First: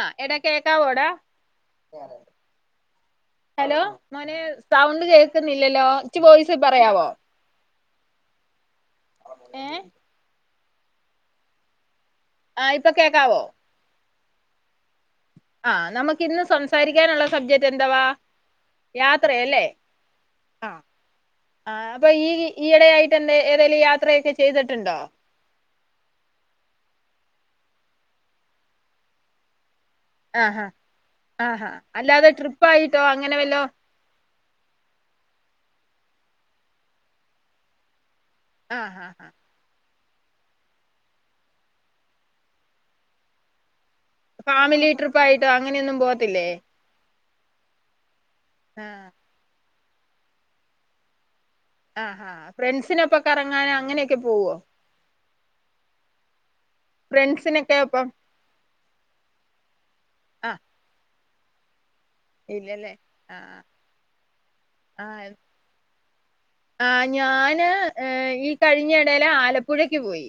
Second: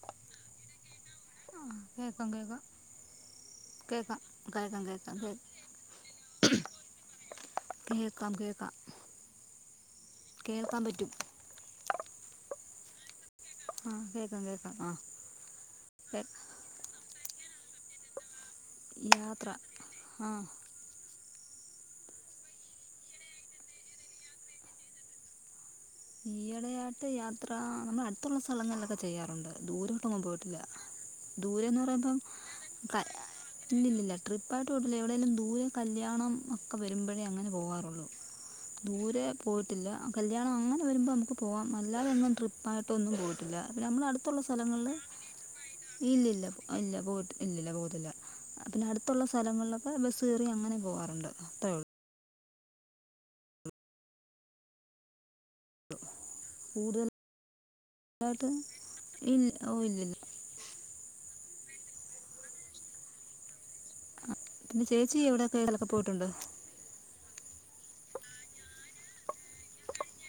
ആഹ്, എടാ കേക്കാവോടാ? കേക്കാം കേക്കാം. ഹലോ! മോനെ സൗണ്ട് കേൾക്കാം കേ- കേക്കുന്നില്ലല്ലോ? ഇച്ച് വോയിസ് പറയാവോ? കേക്കാം കേക്കാം ഏഹ് കേൾക്കാൻ പറ്റും. ആഹ്, ഇപ്പൊ കേൾക്കാവോ? ആഹ് കേക്കാം കേക്കാം. ആഹ് ആഹ്, നമുക്ക് ഇന്ന് സംസാരിക്കാനുള്ള സബ്ജക്ട് എന്തവാ? യാത്ര യാത്രയല്ലേ? ആ ആഹ്. ആഹ്, അപ്പൊ ഈ ഈയിടെയായിട്ട് എന്തെ ഏതെലും യാത്രയൊക്കെ ചെയ്തിട്ടുണ്ടോ? ഈയിടയായിട്ട് യാത്ര നമ്മൾ അടുത്തുള്ള സ്ഥലങ്ങളിലൊക്കെ ചെയ്യാറുണ്ട്. ദൂരോട്ടൊന്നും പോയിട്ടില്ല, ആഹാ ആഹാ ദൂരന്ന് പറയുമ്പം അല്ലാതെ ട്രിപ്പ് ആയിട്ടോ ക അങ്ങനെ വല്ലോ ഇല്ലില്ലില്ല. ട്രിപ്പയിട്ട് പോയിട്ടില്ല. ഇവിടെയല്ലാം ദൂരെം കല്യാണം ഒക്കെ വരുമ്പഴേ അങ്ങനെ പോവാറുള്ളൂ. ആഹാ ദൂരെ പോയിട്ടില്ല, കല്യാണം അങ്ങനെ വരുമ്പോ നമുക്ക് പോവാം. അല്ലാതൊന്നും ട്രിപ്പായിട്ടൊന്നും പോയിട്ടില്ല. അപ്പ നമ്മള അടു- ത്തുള്ള ഫാമിലി സ്ഥലങ്ങളില്, ട്രിപ്പ് ആയിട്ടോ അങ്ങനെയൊന്നും പോവത്തില്ലേ ഇല്ലില്ല ഇല്ല പോയിട്ട് ഇല്ലല്ല പോയിട്ടില്ല. പിന്നെ ആഹ് അടുത്തുള്ള സ് സ്ഥലങ്ങളിലൊക്കെ ബസ് കയറി അങ്ങനെ പോകാറുണ്ട്. അത്രയൊ- ആഹ് ആഹ്, ഫ്രണ്ട്സിനൊപ്പൊ കറങ്ങാന് അങ്ങനെയൊക്കെ പോവോ? ഫ്രണ്ട്സിനൊക്കെ ഒപ്പം കൂടുതലായിട്ട് ഇൽ ഓ ഇല്ലില്ല അഹ് ഇല്ലല്ലേ, അ ആഹ് ആഹ്, പിന്നെ ചേച്ചി ആഹ് എവിടെയക്കെ എവിടേ ലൊക്കെ പോയിട്ടുണ്ടോ? ആഹ്, ഞാന് ഏഹ് ഈ കഴിഞ്ഞ എടേല് ആലപ്പുഴേക്ക് പോയി.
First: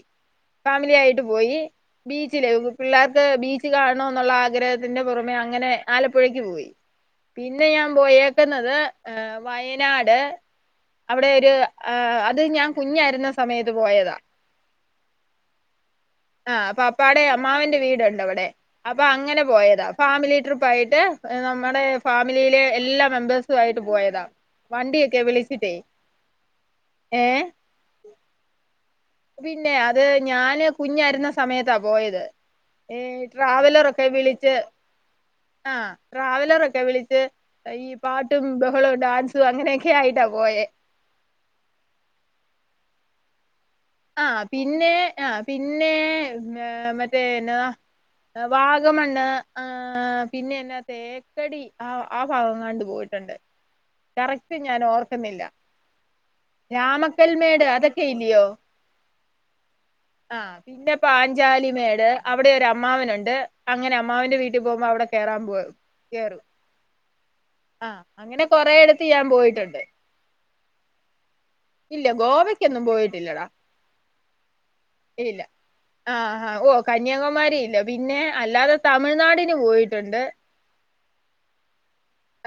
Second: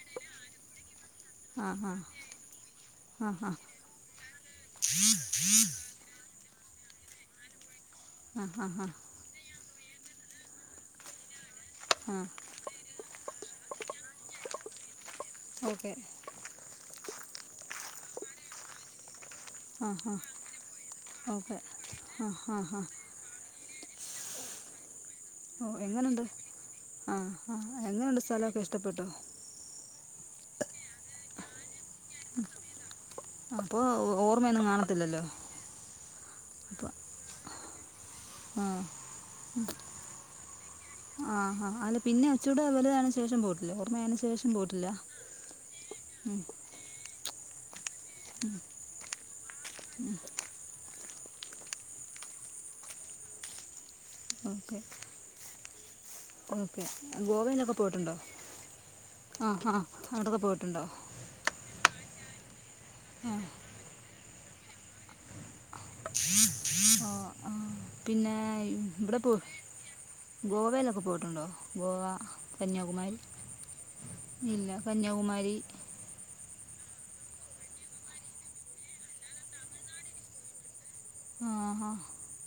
ഫാമിലി ആയിട്ട് പോയി ആ ആ ബീച്ചിലേ പിള്ളേർക്ക് ആ ആ ബീച്ച് കാണോന്നുള്ള ആഗ്രഹത്തിന്റെ പുറമേ അങ്ങനെ ആലപ്പുഴക്ക് പോയി പിന്നെ ഞാൻ ആ ആ പോയേക്കുന്നത് ആ ഏഹ് വയനാട് അവിടെ ഒരു ആ ഏഹ് അത് ഞാൻ കുഞ്ഞായിരുന്ന സമയത്ത് പോയതാ ഓക്കെ ആഹ് അപ്പൊ അപ്പാടെ അമ്മാവന്റെ വീടുണ്ട് അവിടെ അപ്പൊ അങ്ങനെ പോയതാ ആ ആ ഫാമിലി ട്രിപ്പായിട്ട് ഓക്കെ നമ്മുടെ ആ ആ ഫാമിലിയിലെ ആ എല്ലാ മെമ്പേഴ് സായിട്ട് പോയതാ വണ്ടിയൊക്കെ വിളിച്ച് ഓഹ് എങ്ങനെണ്ട് ആഹ് ആഹ് എങ്ങനെയുണ്ട് സ്ഥലൊക്കെ ഇഷ്ടപ്പെട്ടോ പിന്നെ അത് ഞാന് കുഞ്ഞായിരുന്ന സമയത്താ പോയത് ഏഹ് അപ്പോൾ ട്രാവലറൊക്കെ വിളിച്ച് ഓർമ്മയൊന്നും കാണത്തില്ലല്ലോ ആഹ് ട്രാവലറൊക്കെ അപ്പോൾ വിളിച്ച് ഈ പാട്ടും ആ ബഹളവും ഡാൻസും അങ്ങനെയൊക്കെ ആയിട്ടാ പോയേ ആഹ് ആഹ് അല്ല പിന്നെ ഒച്ചൂടെ വലുതായ ശേഷം പോട്ട ല്ല ഓർമ്മയ ആഹ് പിന്നെ ആഹ് പിന്നെ മറ്റേ എന്നതാ വാഗമണ്ണ് ആഹ് പിന്നെ എന്ന തേക്കടി ആഹ് ആ ഭാഗം എങ്ങാണ്ട് പോയിട്ടുണ്ട് കറക്റ്റ് ഓക്കെ ഞാൻ ഓർക്കുന്നില്ല ഓക്കെ രാമക്കൽമേട് അതൊക്കെ ഇല്ലയോ ആഹ് ആഹ് അങ്ങോട്ടൊക്കെ പോയിട്ടുണ്ടോ ജാലിമേട് അവിടെ ഒരു അമ്മാവനുണ്ട് അങ്ങനെ അമ്മാവന്റെ വീട്ടിൽ പോകുമ്പോ അവിടെ കയറാൻ പോകും കേറും ആഹ് ആ പിന്നേ അങ്ങനെ കൊറെയിടത്ത് ഇവിടെ ഞാൻ പോ പോയിട്ടുണ്ട് ഗോവയിലൊക്കെ പോയിട്ടുണ്ടോ ഗോവ ഇല്ല ഗോവക്കൊന്നും കന്യാകുമാരി പോയിട്ടില്ലടാ ഇല്ല ഇല്ല കന്യാകുമാരി ആഹ് ആഹ് ഓഹ് കന്യാകുമാരി ഇല്ല പിന്നെ അല്ലാതെ തമിഴ്നാടിന് പോയിട്ടുണ്ട് ആഹ് ഹാ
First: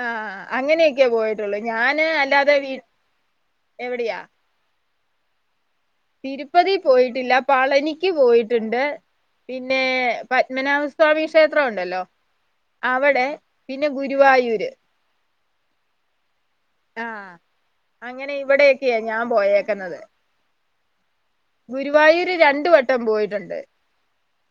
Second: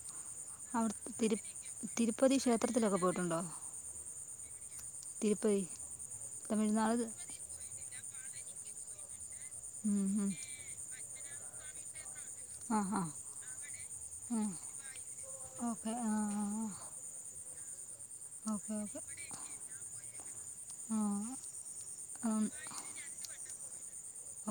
ആഹ് അങ്ങനെയൊക്കെ പോയിട്ടുള്ളു ഞാന് തിരുപ്പതി അല്ലാതെ വീ ക്ഷേത്രത്തിലൊക്കെ എവിടെയാ തിരുപ്പെഴി തിരുപ്പതി പോയിട്ടില്ല പളനിക്ക് പോയിട്ടുണ്ട് പിന്നെ ഉം, ഉം. പത്മനാഭ സ്വാമി ക്ഷേത്രം ഉണ്ടല്ലോ ആ ആ അവിടെ പിന്നെ ആ. ഗുരുവായൂര് ഓക്കെ ആഹ് ആഹ് ആഹ് ആഹ് അങ്ങനെ ഇവിടെ ഒക്കെയ ഞാൻ പോയേക്കുന്നത് ആഹ് ഗുരുവായൂര് രണ്ട് വട്ടം പോയിട്ടുണ്ട്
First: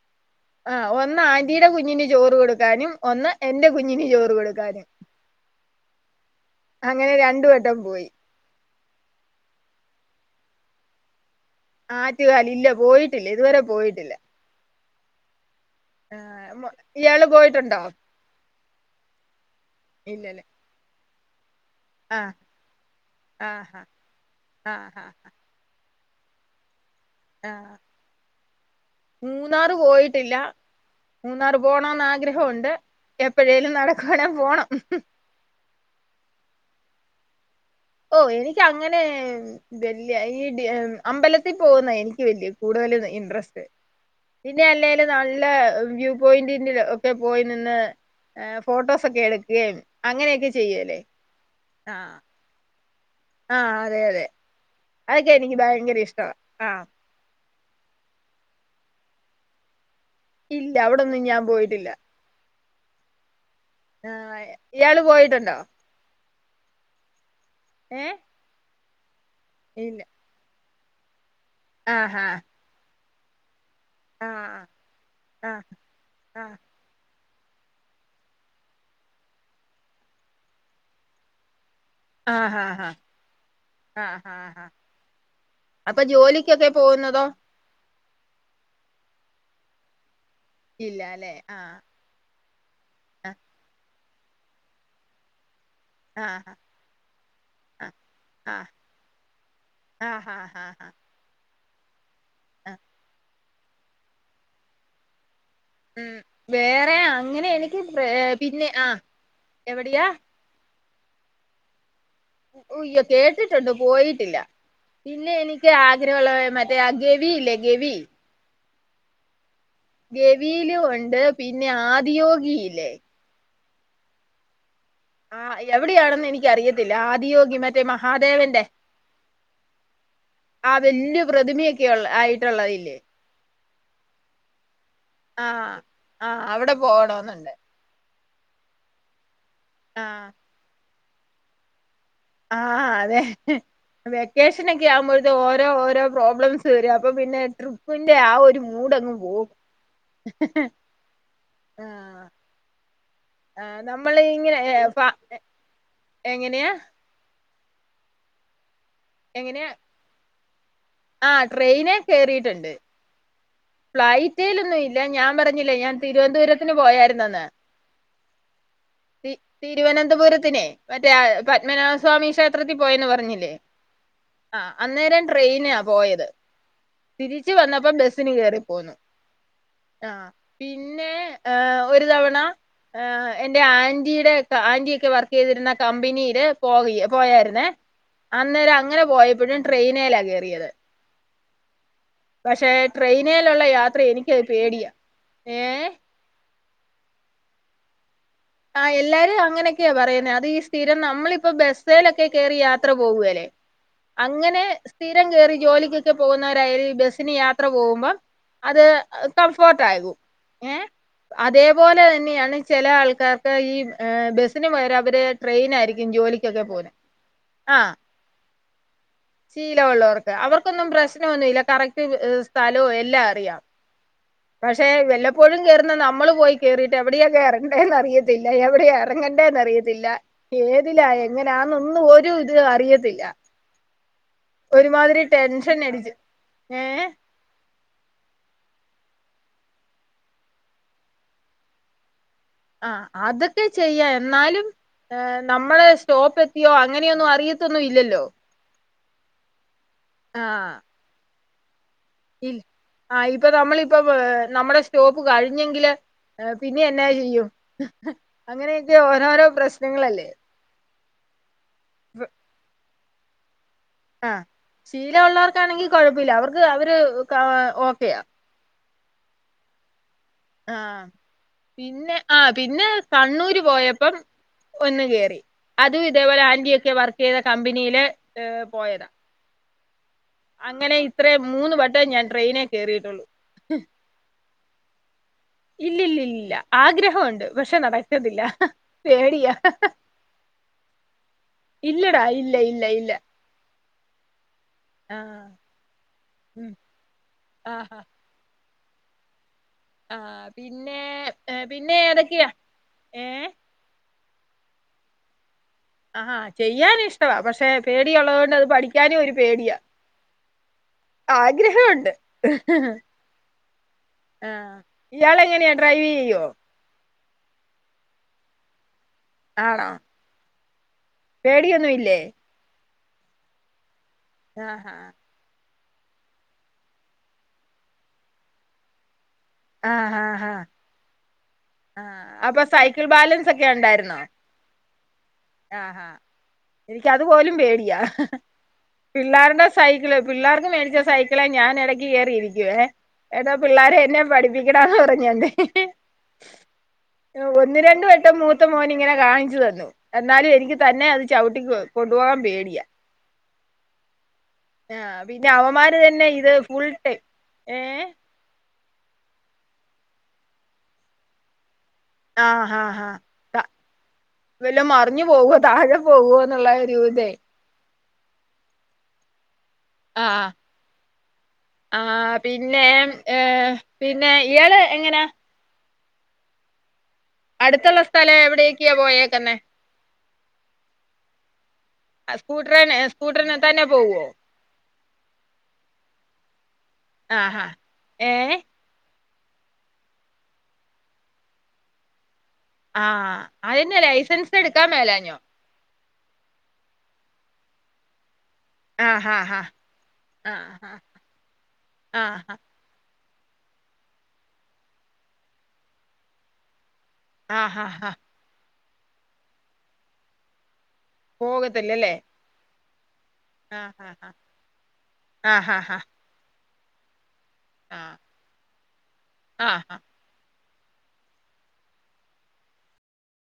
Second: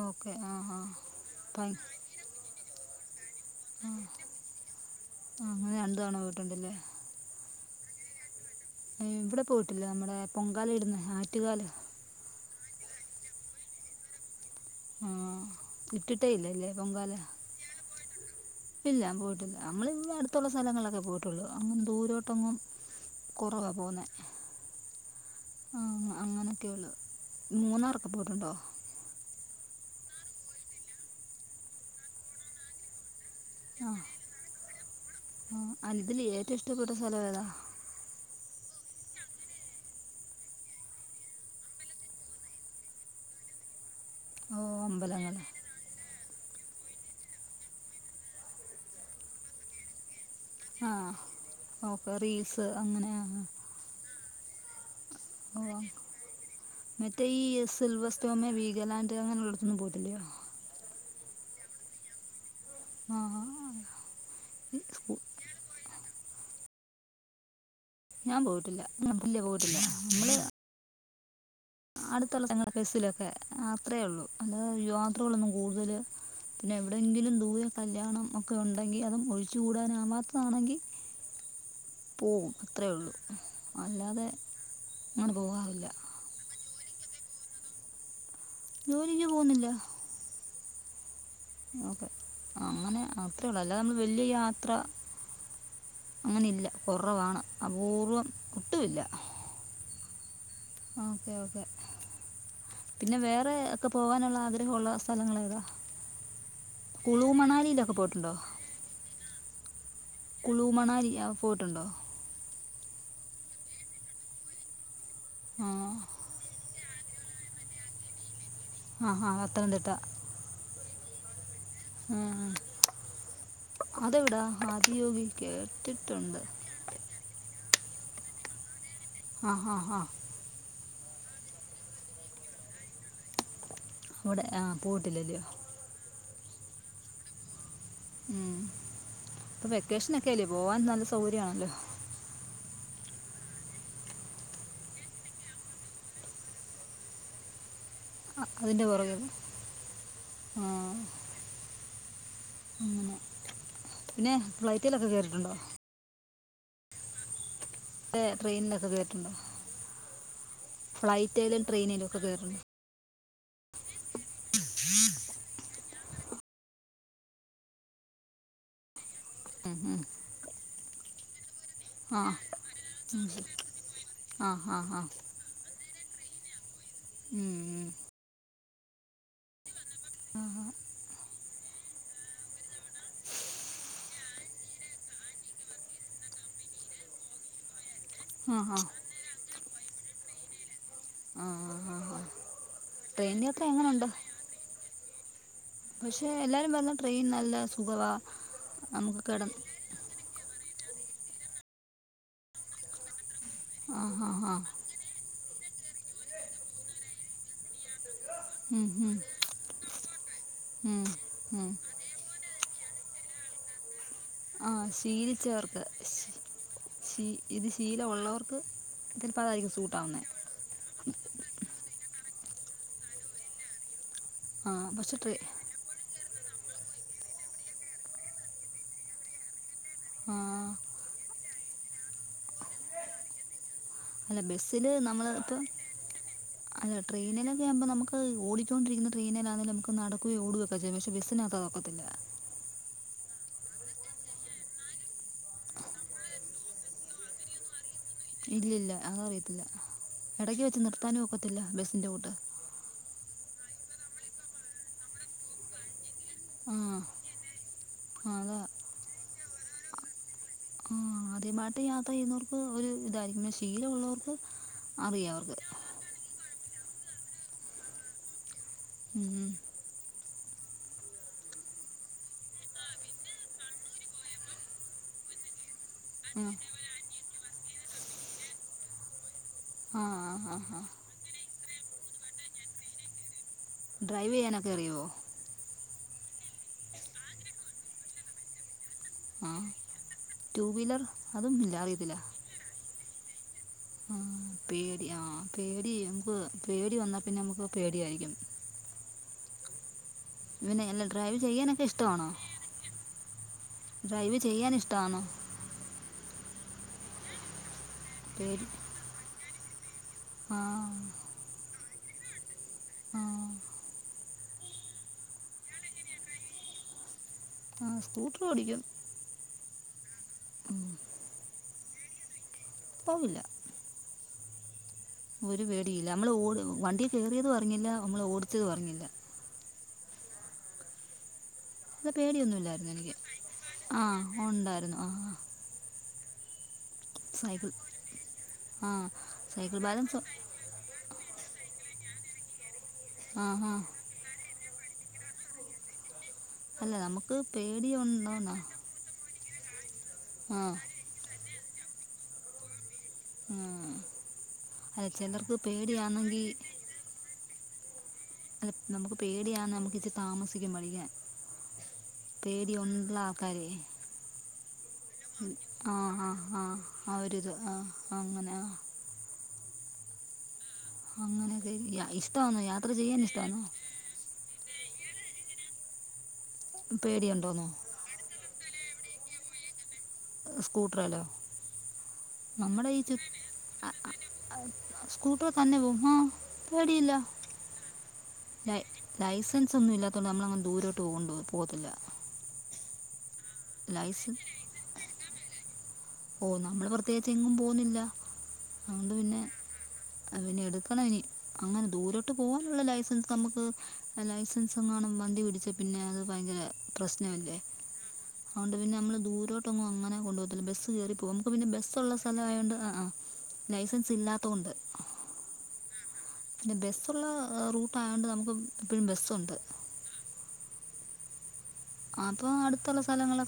ഓക്കെ ആഹ് ആഹ് ഒന്ന് ആന്റീടെ കുഞ്ഞിന് ചോറ് കൊടുക്കാനും ഒന്ന് എന്റെ കുഞ്ഞിന് ചോറ് കൊടുക്കാനും ആ, അങ്ങനെ രണ്ട് തവണ പോയിട്ടുണ്ടല്ലേ അങ്ങനെ രണ്ടു വട്ടം പോയി ഏഹ് ഇവിടെ പോയിട്ടില്ലേ നമ്മുടെ പൊങ്കാല ഇടുന്ന ആറ്റുകാല് ആറ്റുകാല് ഇല്ല പോയിട്ടില്ല ഇതുവരെ പോയിട്ടില്ല ആഹ് ഇട്ടിട്ടേ ആഹ് ഇല്ലല്ലേ പൊങ്കാല ഇയാള് പോയിട്ടുണ്ടോ ഇല്ല പോയിട്ടില്ല നമ്മള് ഇങ്ങ ഇല്ലല്ലേ അടുത്തുള്ള സ്ഥലങ്ങളൊക്കെ പോയിട്ട് ട്ടൊള്ളൂ അങ്ങ് ആഹ് ദൂരോട്ടൊന്നും കൊറവ ആഹ് പോകുന്നേ ആഹ് ആഹ് അങ്ങനെയൊക്കെയൊള്ളൂ ആഹ് മൂന്നാറൊക്കെ പോയിട്ടുണ്ടോ? മൂന്നാറ് പോയിട്ടില്ല മൂന്നാറ് പോണോന്ന് ആഗ്രഹണ്ട് എപ്പഴേലും നടക്കുവാണെ പോണം ആഹ് അനിതിൽ ഏറ്റവും ഇഷ്ടപ്പെട്ട സ്ഥലം ഏതാ ഓഹ് എനിക്ക് അങ്ങനെ വല്യ ഈ അമ്പലത്തിൽ പോകുന്ന എനിക്ക് വല്യ കൂടുതലും ഇന്ട്രസ്റ്റ് ഓ പിന്നെ അല്ലേലും അമ്പലങ്ങൾ നല്ല വ്യൂ പോയിന്റി ഒക്കെ പോയി നിന്ന് ഫോട്ടോസൊക്കെ എടുക്കുകയും അങ്ങനെയൊക്കെ ചെയ്യല്ലേ ആഹ് ഓക്കെ ആഹ് റീൽസ് അങ്ങനെയാന്ന് ആഹ് അതെ അതെ അതൊക്കെ എനിക്ക് ഓ ഭയങ്കര ഇഷ്ടമാണ് ആഹ് മറ്റേ സിൽവർ സ്റ്റോമ വീഗലാൻഡ് അങ്ങനെുള്ളള്ളടത്തൊന്നും പോയിട്ടില്ലയോ ഇല്ല അവിടൊന്നും ഞാൻ പോയിട്ടില്ല ആഹ് ആഹ് ആഹ് ഇയാള് പോയിട്ടുണ്ടോ ഏഹ് ഞാൻ പോയിട്ടില്ല പോയിട്ടില്ല പോയിട്ടില്ല നമ്മള് ആഹാ അടുത്തുള്ള [unintelligible] സ് ല് ക്കെ അത്രയേ ഉള്ളൂ അല്ല ആഹ് യാത്രകളൊന്നും ആഹ് കൂടുതൽ ആഹ് പിന്നെ എവിടെയെങ്കിലും ദൂരെ കല്യാണം ഒക്കെ ഉണ്ടെങ്കിൽ അതും ഒഴിച്ചുകൂടാനാവാത്തതാണെങ്കിൽ [inaudible] ആഹ് ഹാ ഹാ അല്ലാതെ ആഹ് ഹാ അങ്ങനെ പോകാറില്ല അപ്പ ജോലിക്ക് ക്കൊക്കെ പോകുന്നതോ ജോലിക്ക് പോകുന്നില്ല ഇല്ലാല്ലെ ഓക്കെ അങ്ങനെ അത്രേ ഉള്ളൂ അല്ലാതെ നമ്മള് വലിയ യാത്ര ആഹ് ആഹ് അങ്ങനില്ല കുറവാണ് അപൂർവ്വം ഒട്ടുമില്ല ആഹ് ഹാ ഹാ ആഹ് ഓക്കേ ഓക്കെ പിന്നെ വേറെ ഒക്കെ പോവാനുള്ള ആഗ്രഹമുള്ള സ്ഥലങ്ങൾ ഏതാ ഉം വേറെ കുളു അങ്ങനെ എനിക്ക് മണാലിയിലൊക്കെ പോയിട്ടുണ്ടോ പിന്നെ ആഹ് എവിടെയാ കുളൂ മണാലി പോയിട്ടുണ്ടോ അയ്യോ കേട്ടിട്ടുണ്ട് പോയിട്ടില്ല പിന്നെ ആ എനിക്ക് ആഗ്രഹമുള്ള മറ്റ ഗെവി ഇലേ ഗെവി ആഹാ പത്തനംതിട്ട ഗവിലു ഉണ്ട് പിന്നെ ആദിയോഗില്ലേ അതെവിടെ ആതിയോഗി ആ എവിടെയാണെന്ന് കേട്ടിട്ടുണ്ട് എനിക്കറിയത്തില്ല ആദിയോഗി മറ്റേ മഹാദേവന്റെ ആഹ് ആഹ് വല്യ പ്രതിമയൊക്കെയുള്ള ആയിട്ടുള്ളതില്ലേ അവിടെ ആഹ് പോയിട്ടിലല്ലിയോ ആഹ് ആഹ് അവിടെ പോകണെന്നുണ്ട് ഉം ഇപ്പൊ ആഹ് വെക്കേഷനൊക്കെല്ലേ പോവാൻ നല്ല സൗകര്യമാണല്ലോ ആഹ് അതെ വെക്കേഷൻ ഒക്കെ ആവുമ്പോഴത്തേക്ക് ഓരോ ഓരോ പ്രോബ്ലംസ് വരും അപ്പൊ പിന്നെ ട്രിപ്പ്‌ ന്റെ ആഹ് അ- ഒരു അതിൻ്റെ മൂടങ്ങ് പുറകെ പോകും ആ, അങ്ങനെ ആഹ് നമ്മൾ പിന്നെ ഇങ്ങനെ ഏ ഫ്ലൈറ്റിലൊക്കെ ഫ കയറിയിട്ടുണ്ടോ എങ്ങനെയാ ട്രെയിനിലൊക്കെ കേറിയിട്ടുണ്ട് അങ്ങനെ ആഹ് ഫ്ലൈറ്റിലും ട്രെയിനേ ട്രെയിനിലും ഒക്കെ കയറിയിട്ടുണ്ട് കേറീട്ടുണ്ട് ഫ്ലൈറ്റിൽ ഒന്നും ഇല്ല ഞാൻ പറഞ്ഞില്ലേ ഞാൻ തിരുവനന്തപുരത്തിന് പോയായിരുനെന്ന് തി ഉം, ഉം. തിരുവനന്തപുരത്തിനെ മറ്റേ പത്മനാഭ ആ സ്വാമി ക്ഷേത്രത്തിൽ പോയന്ന് പറഞ്ഞില്ലേ ആ ആഹ് ആ ആ അന്നേരം ട്രെയിനാ പോയത് ഉം, തിരിച്ച് ഉം. വന്നപ്പോ ബസിന് കേറി പോന്നു ആഹ് പിന്നെ ഒരു തവണ എന്റെ ആന്റിയുടെ ആന്റി ഒക്കെ വർക്ക് ചെയ്തിരുന്ന കമ്പനിയില് പോ പോയായിരുന്നേ ആ അന്നേരം ആ അങ്ങനെ പോയപ്പോഴും ട്രെയിനേല്ലാ കേറിയത് ആഹ് ആഹ് ആഹ് ആഹ് പക്ഷേ ട്രെയിനേലുള്ള യാത്ര എനിക്ക് പേടിയ ഏഹ് പക്ഷെ എല്ലാരും പറയുന്നേ ട്രെയിൻ നല്ല സുഖവാ ആഹ് നമുക്ക് എല്ലാരും കിടന്ന് അങ്ങനെ ക്കെയ പറയുന്നെ അത് ഈ സ്ഥിരം നമ്മളിപ്പ ബസേലോക്കെ കയറി യാത്ര പോകുകല്ലേ ആ ഹാ ഹാ അങ്ങനെ സ്ഥിരം കേറി ജോലിക്കൊക്കെ പോകുന്നവരായാലും ഈ ബസ്സിന് യാത്ര പോകുമ്പോം അത് ഉം, ഉം, കംഫോർട്ട് ആയത് ഏ ഉം, ഉം. അതേപോലെ തന്നെയാണ് ചില ആൾക്കാർക്ക് ഈ ബസ് സിന് ആ പകരം അവര് ശീലിച്ചവർക്ക് ട്രെയിനാരിക്കും ജോലിക്കൊക്കെ പോന്ന ആ ഉള്ളവർക്ക് അതിൽ പറ ശീലമുള്ളവർക്ക് അവർക്കൊന്നും പ്രശ്നമൊന്നുമില്ല കറക്റ്റ് സ്ഥലോ എല്ലാം അറിയാം ആ പക്ഷെ ട്രെ വല്ലപ്പോഴും കേറുന്ന ന്ന നമ്മള് പോയി കേയറിയിട്ട് എവിടെയൊക്കെ കേറണ്ടേന്ന് അറിയത്തില്ല എവിടെ ഇറങ്ങണ്ടേന്ന് അറിയത്തില്ല ആ ത്തില്ല ഏതിലാ എങ്ങനാന്നൊന്നും ഒരു ഇത് അറിയത്തില്ല അല്ല ബസ്സില് ഒരുമാതിരി നമ്മള് ഇപ്പ ടെൻഷൻ അടിച്ച് അല്ല ഏഹ് ട്രെയിനിലൊക്കെ ആവുമ്പോൾ നമുക്ക് ഓടിക്കൊണ്ടിരിക്കുന്ന ട്രെയിനിലാണേൽ നമുക്ക് നടക്കുകയും ഓടുകയും ഒക്കെ ചെയ്യാം പക്ഷെ ബസ്സിനകത്തതോക്കത്തില്ല ആ അതൊക്കെ ചെയ്യാം എന്നാലും നമ്മള് സ്റ്റോപ്പ് എത്തിയോ അങ്ങനെയൊന്നും അറിയത്തൊന്നും ഇല്ലല്ലോ ഇല്ല ഇല്ല അതറിയത്തില്ല ഇടയ്ക്ക് വച്ച് നിർത്താനും ഒക്കത്തില്ല ബസ്സിൻ്റെ കൂട്ട് ആ ഇപ്പ നമ്മളിപ്പ നമ്മുടെ സ്റ്റോപ്പ് കഴിഞ്ഞെങ്കില് ആ പിന്നെ എഎന്നാ ചെയ്യും ആ, അതാ അങ്ങനെയൊക്കെ ഓരോരോ പ്രശ്നങ്ങളല്ലേ ആ ആദ്യമായിട്ട് യാത്ര ചെയ്യുന്നവർക്ക് ഒരു ഇതായിരിക്കും പിന്നെ ശീലമുള്ളവർക്ക് അറിയാം അവർക്ക് കുഴപ്പമില്ല അവർക്ക് അവര് ഓക്കെയാ മ്മ് മ്മ് ആഹ പിന്നെ ആ പിന്നെ കണ്ണൂര് പോയപ്പം ഒന്ന് കേറി അതും ഇതേപോലെ ഉം. ആന്റി ഒക്കെ വർക്ക് ചെയ്ത കമ്പനില് ഏ പോയതാണ് ആഹ അങ്ങനെ ഇത്രേ മൂന്ന് വട്ടേ ഞാൻ ട്രെയിനേ കയറിയിട്ടുള്ളു ഡ്രൈവ് ചെയ്യാനൊക്കെ അറിയുമോ ഇല്ലില്ലില്ല ആഗ്രഹമുണ്ട് പക്ഷെ നടക്കത്തില്ല പേടിയാ, ടു വീലർ അതും ഇല്ല അറിയതില്ല, ഇല്ലടാ ഇല്ല ഇല്ല ഇല്ല, ആഹ് പേടി ആഹ് പേടി നമക്ക് ഉം പേടി വന്നാൽ പിന്നെ നമുക്ക് ആഹ് പേടിയായിരിക്കും, ആഹ് പിന്നെ അല്ല ഡ്രൈവ് ചെയ്യാനൊക്കെ പിന്നെ ഇഷ്ടമാണോ ഏതൊക്കെയാ? ഏഹ് ഡ്രൈവ് ചെയ്യാൻ ഇഷ്ടാണോ? ആഹ് ചെയ്യാനിഷ്ടവാ പക്ഷെ പേടിയൊള്ളത് കൊണ്ട് അത് പഠിക്കാനും ഒരു പേടിയാ, ആഹ്, ആഗ്രഹംണ്ട്, ആ ആഹ് ഇയാൾ എങ്ങനെയാ ഡ്രൈവ് ചെയ്യോ? ആ് സ്കൂട്ടർ ഓടിക്കും, ആണോ? ഉം പേടിയൊന്നുംല്ലേ? പോകില്ല, ആഹ് ആഹ് ഒരു പേടിയില്ല നമ്മള് ഓ വണ്ടി കേറിയതും അർഞ്ഞില്ല നമ്മള് ഓടിച്ചതും അർഞ്ഞില്ല, ആഹ് ആഹ് അല്ല ആഹ്, അപ്പൊ സൈക്കിൾ ബാലൻസ് ഒക്കെ ഉണ്ടായിരുന്നോ? ഓഹ് ണ്ടായിരുന്നു ആഹ്, ആഹ് ഹ എനിക്കതുപോലും സൈക്കിൾ പേടിയാ, ആ പിള്ളേരുടെ സൈക്കിൾ സൈക്കിള് ബാലൻസ് പിള്ളേർക്ക് മേടിച്ച സൈക്കി മക്കളെ ഞാൻ ഇടക്ക് കേയറിയിരിക്കുവെ ആ ഏതോ ആ പിള്ളോര് എന്നെ പഠിപ്പിക്കടാന്ന്, പറഞ്ഞണ്ട് അല്ല നമുക്ക് ഒന്ന് രണ്ടു വട്ടം പേടിയുണ്ടോന്നാ മൂത്ത മോന് ഇങ്ങനെ കാണിച്ചു തന്നു, എന്നാലും ആ എനിക്ക് തന്നെ അത് ചവിട്ടി കൊണ്ടുപോകാൻ പേടിയ, ആഹ്, ആ പിന്നെ അവമാര് തന്നെ ഇത് ഫുൾ ടൈമ് ഏ അല്ല നമുക്ക് പേടിയാന്ന് നമുക്ക്ച്ചിരി താമസിക്കും പടിക്കാൻ, പേടി ഒന്ള്ള ആൾക്കാരെ വല്ല മറിഞ്ഞു പോകോ താഴെ പോകു എന്നുള്ള ഒരു ഇതേ, ആഹ് അങ്ങനെ, അ അങ്ങനെയൊക്കെ ആ യാ- ആ ഇഷ്ടമാണോ പിന്നെ യാത്ര ചെയ്യാൻ ഇഷ്ടമാണോ ഏഹ് പിന്നെ ഇയാള് എങ്ങനാ പേടിയുണ്ട്, അടുത്തുള്ള സ്ഥലം എവിടയേക്കെയാ പോയേക്കന്നെ? സ്കൂട്ടറേലൊ? സ്കൂട്ടറിന് സ്കൂട്ടറിന് തന്നെ പോവോ സ്കൂട്ടർ തന്നെ പോവും ആഹ് പേടിയില്ല, ആഹാ ഏഹ്, ലൈ ലൈസൻസൊന്നും ഇല്ലാത്തൊണ്ട് നമ്മളങ്ങനെ ദൂരോട്ട് പോ കൊണ്ടു പോകത്തില്ല, ആഹ് അതന്നെ ലൈസൻസ് എടുക്കാൻ മേലാഞ്ഞോ? ഓഹ്, നമ്മള് പ്രത്യേകിച്ച എങ്ങും പോന്നില്ല, ആ അതുകൊണ്ട് ഹാ പിന്നെ ഹാ ആ പിന്നെ ഹാ എടുക്കണം ഇനി അങ്ങനെ ആ ദൂരോട്ട് ഹാ പോകാനുള്ള ലൈസൻസ്, നമുക്ക് ലൈസൻസങ്ങാനും വണ്ടി പിടിച്ച പിന്നെ അത് ഭയങ്കര, പ്രശ്നമല്ലേ ആ ഹാ ഹാ അതുകൊണ്ട് പിന്നെ നമ്മള് ദൂരോട്ടൊങ്ങും അങ്ങനെ കൊണ്ടു പോകത്തില്ല ബസ്സ് കേറി, നമുക്ക് പിന്നെ ബസ് പോകത്തില്ലല്ലേ ഉള്ള സ്ഥല ആയൊണ്ട് ആഹ് ആഹ്, ആഹ് ലൈസൻസ് ആഹ് ഇല്ലാത്ത കൊണ്ട്, ആഹ് ആഹ് ആഹ് പിന്നെ ബസ്സുള്ള റൂട്ടായ ആഹ് കൊണ്ട് നമുക്ക് എപ്പഴും ബസ്സുണ്ട്, ആഹ് അപ്പൊ അടുത്തുള്ള സ്ഥലങ്ങളൊക്കെ,